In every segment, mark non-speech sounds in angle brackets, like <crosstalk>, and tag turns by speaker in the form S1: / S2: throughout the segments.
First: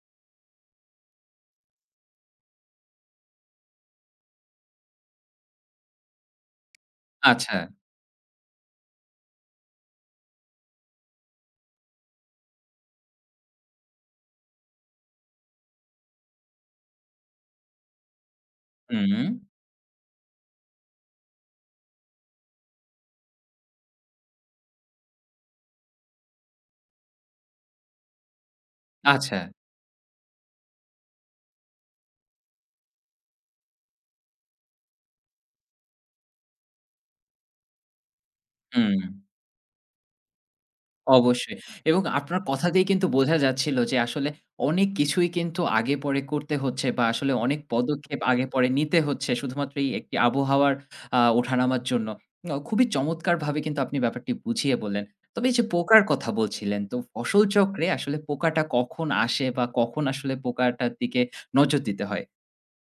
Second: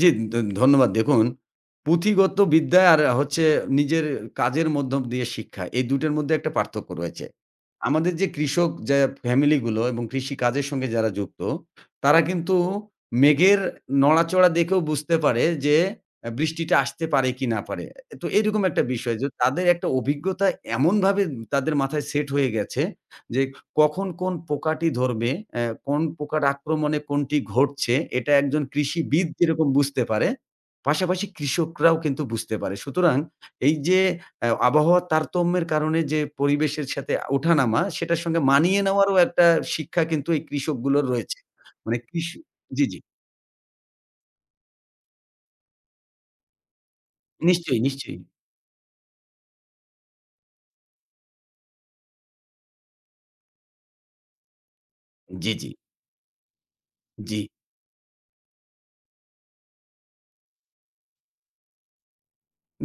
S1: জি, ধ ধন্যবাদ। দেখুন পুঁথিগত বিদ্যা, আর হচ্ছে নিজের কাজের মধ্যম দিয়ে শিক্ষা। এই ২ টার মধ্যে একটা পার্থক্য রয়েছে।
S2: আচ্ছা।
S1: আমাদের যে কৃষক যা ফ্যামিলিগুলো এবং কৃষিকাজের সঙ্গে যারা যুক্ত। তারা কিন্তু মেঘের নড়াচড়া দেখেও বুঝতে পারে যে আ বৃষ্টিটা আসতে পারে কি না পারে। তো, এরকম একটা বিষয় যো
S2: হুম।
S1: তাদের একটা অভিজ্ঞতা এমনভাবে তাদের মাথায় সেট হয়ে গেছে। যে কখন কোন পোকাটি ধরবে অ্যা কোন প্রকার আক্রমণে কোনটি ঘটছে, এটা একজন কৃষিবিদ
S2: আচ্ছা।
S1: যেরকম বুঝতে পারে, পাশাপাশি কৃষকরাও কিন্তু বুঝতে পারে। সুতরাং, এই যে এ আবহাওয়ার তারতম্যের কারণে যে পরিবেশের সাথে ওঠা নামা। সেটার সঙ্গে মানিয়ে নেওয়ারও
S2: হু।
S1: একটা শিক্ষা কিন্তু এই কৃষকগুলোর রয়েছে।
S2: অবশ্যই।
S1: মানে
S2: এবং
S1: কৃষি
S2: আপনার কথা দিয়ে
S1: জি, জি।
S2: কিন্তু বোঝা যাচ্ছিল যে আসলে, অনেক কিছুই কিন্তু আগে পরে করতে হচ্ছে। বা আসলে অনেক
S1: নিশ্চয়ই,
S2: পদক্ষেপ
S1: নিশ্চয়ই।
S2: আগে পরে নিতে হচ্ছে শুধুমাত্র এই একটি আবহাওয়ার আ ওঠানামার জন্য। ন খুবই চমৎকারভাবে কিন্তু আপনি ব্যাপারটা বুঝিয়ে বললেন। তবে
S1: জি,
S2: এই যে
S1: জি।
S2: পোকার কথা বলছিলেন তো
S1: জি।
S2: ফসল চক্রে আসলে পোকাটা কখন আসে, বা কখন আসলে পোকাটার দিকে নজর দিতে হয়?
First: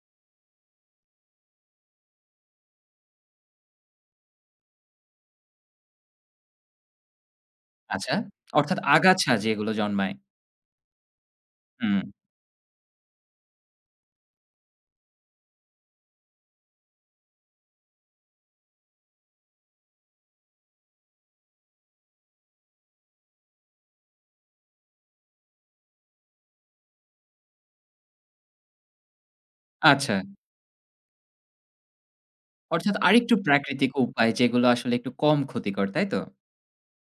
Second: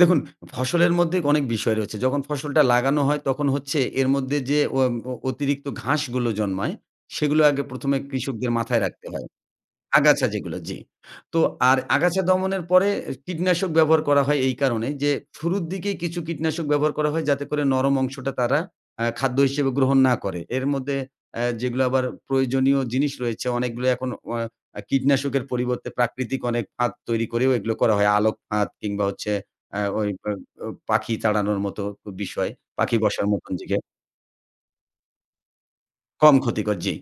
S1: দেখুন, ফসলের মধ্যে অনেক বিষয় রয়েছে। যখন ফসলটা লাগানো হয় তখন হচ্ছে এর মধ্যে যে অ অ অতিরিক্ত ঘাসগুলো জন্মায়। সেগুলো আগে ১ম এ
S2: আচ্ছা।
S1: কৃষকদের
S2: অর্থাৎ
S1: মাথায় রাখতে হয়।
S2: আগাছা যেগুলো জন্মায়।
S1: আগাছা যেগুলো, জি। তো আর
S2: হুম।
S1: আগাছা দমনের পরে কীটনাশক ব্যবহার করা হয় এই কারণে, যে শুরুর দিকে কিছু কীটনাশক ব্যবহার করা হয় যাতে করে নরম অংশটা তারা আ খাদ্য হিসেবে গ্রহণ না করে। এর মধ্যে অ্যা যেগুলো আবার প্রয়োজনীয় জিনিস রয়েছে, অনেকগুলো এখন অ আ কীটনাশকের পরিবর্তে প্রাকৃতিক অনেক ফাঁদ তৈরি করেও এগুলো করা হয়। আলোক ফাঁদ কিংবা হচ্ছে অ্যা ওই
S2: আচ্ছা।
S1: আ আ পাখি তাড়ানোর মতো বিষয়।
S2: অর্থাৎ,
S1: পাখি বসার
S2: আরেকটু
S1: মত <unintelligible>
S2: প্রাকৃতিক উপায় যেগুলো আসলে একটু কম ক্ষতিকর তাই তো?
S1: কম ক্ষতিকর, জি।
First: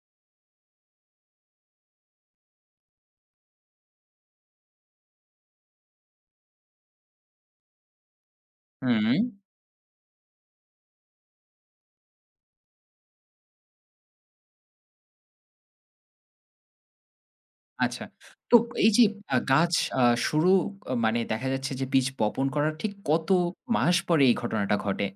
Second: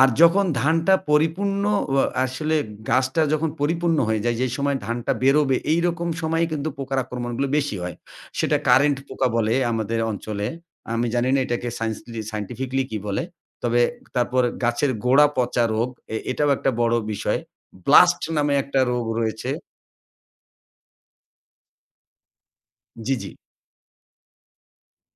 S1: আর যখন ধানটা পরিপূর্ণ অ আসলে গাছটা যখন পরিপূর্ণ হয়ে যায়। যেই সময় ধানটা বেরোবে এইরকম সময়েই কিন্তু পোকার আক্রমণগুলো বেশি হয়। সেটা কারেন্ট
S2: হুম।
S1: পোকা বলে আমাদের অঞ্চলে। আমি জানি না এটাকে সায়েন্সলি সায়েন্টিফিকলি কি বলে। তবে তারপর গাছের গোড়া পচা রোগ এ এটাও একটা বড় বিষয়।
S2: আচ্ছা।
S1: ব্লাস্ট
S2: তো,
S1: নামে একটা
S2: এই যে
S1: রোগ
S2: আ
S1: রয়েছে।
S2: গাছ আ শুরু মানে দেখা যাচ্ছে যে বীজ বপন করার ঠিক
S1: জি,
S2: কত
S1: জি।
S2: মাস পরে এই ঘটনাটা ঘটে?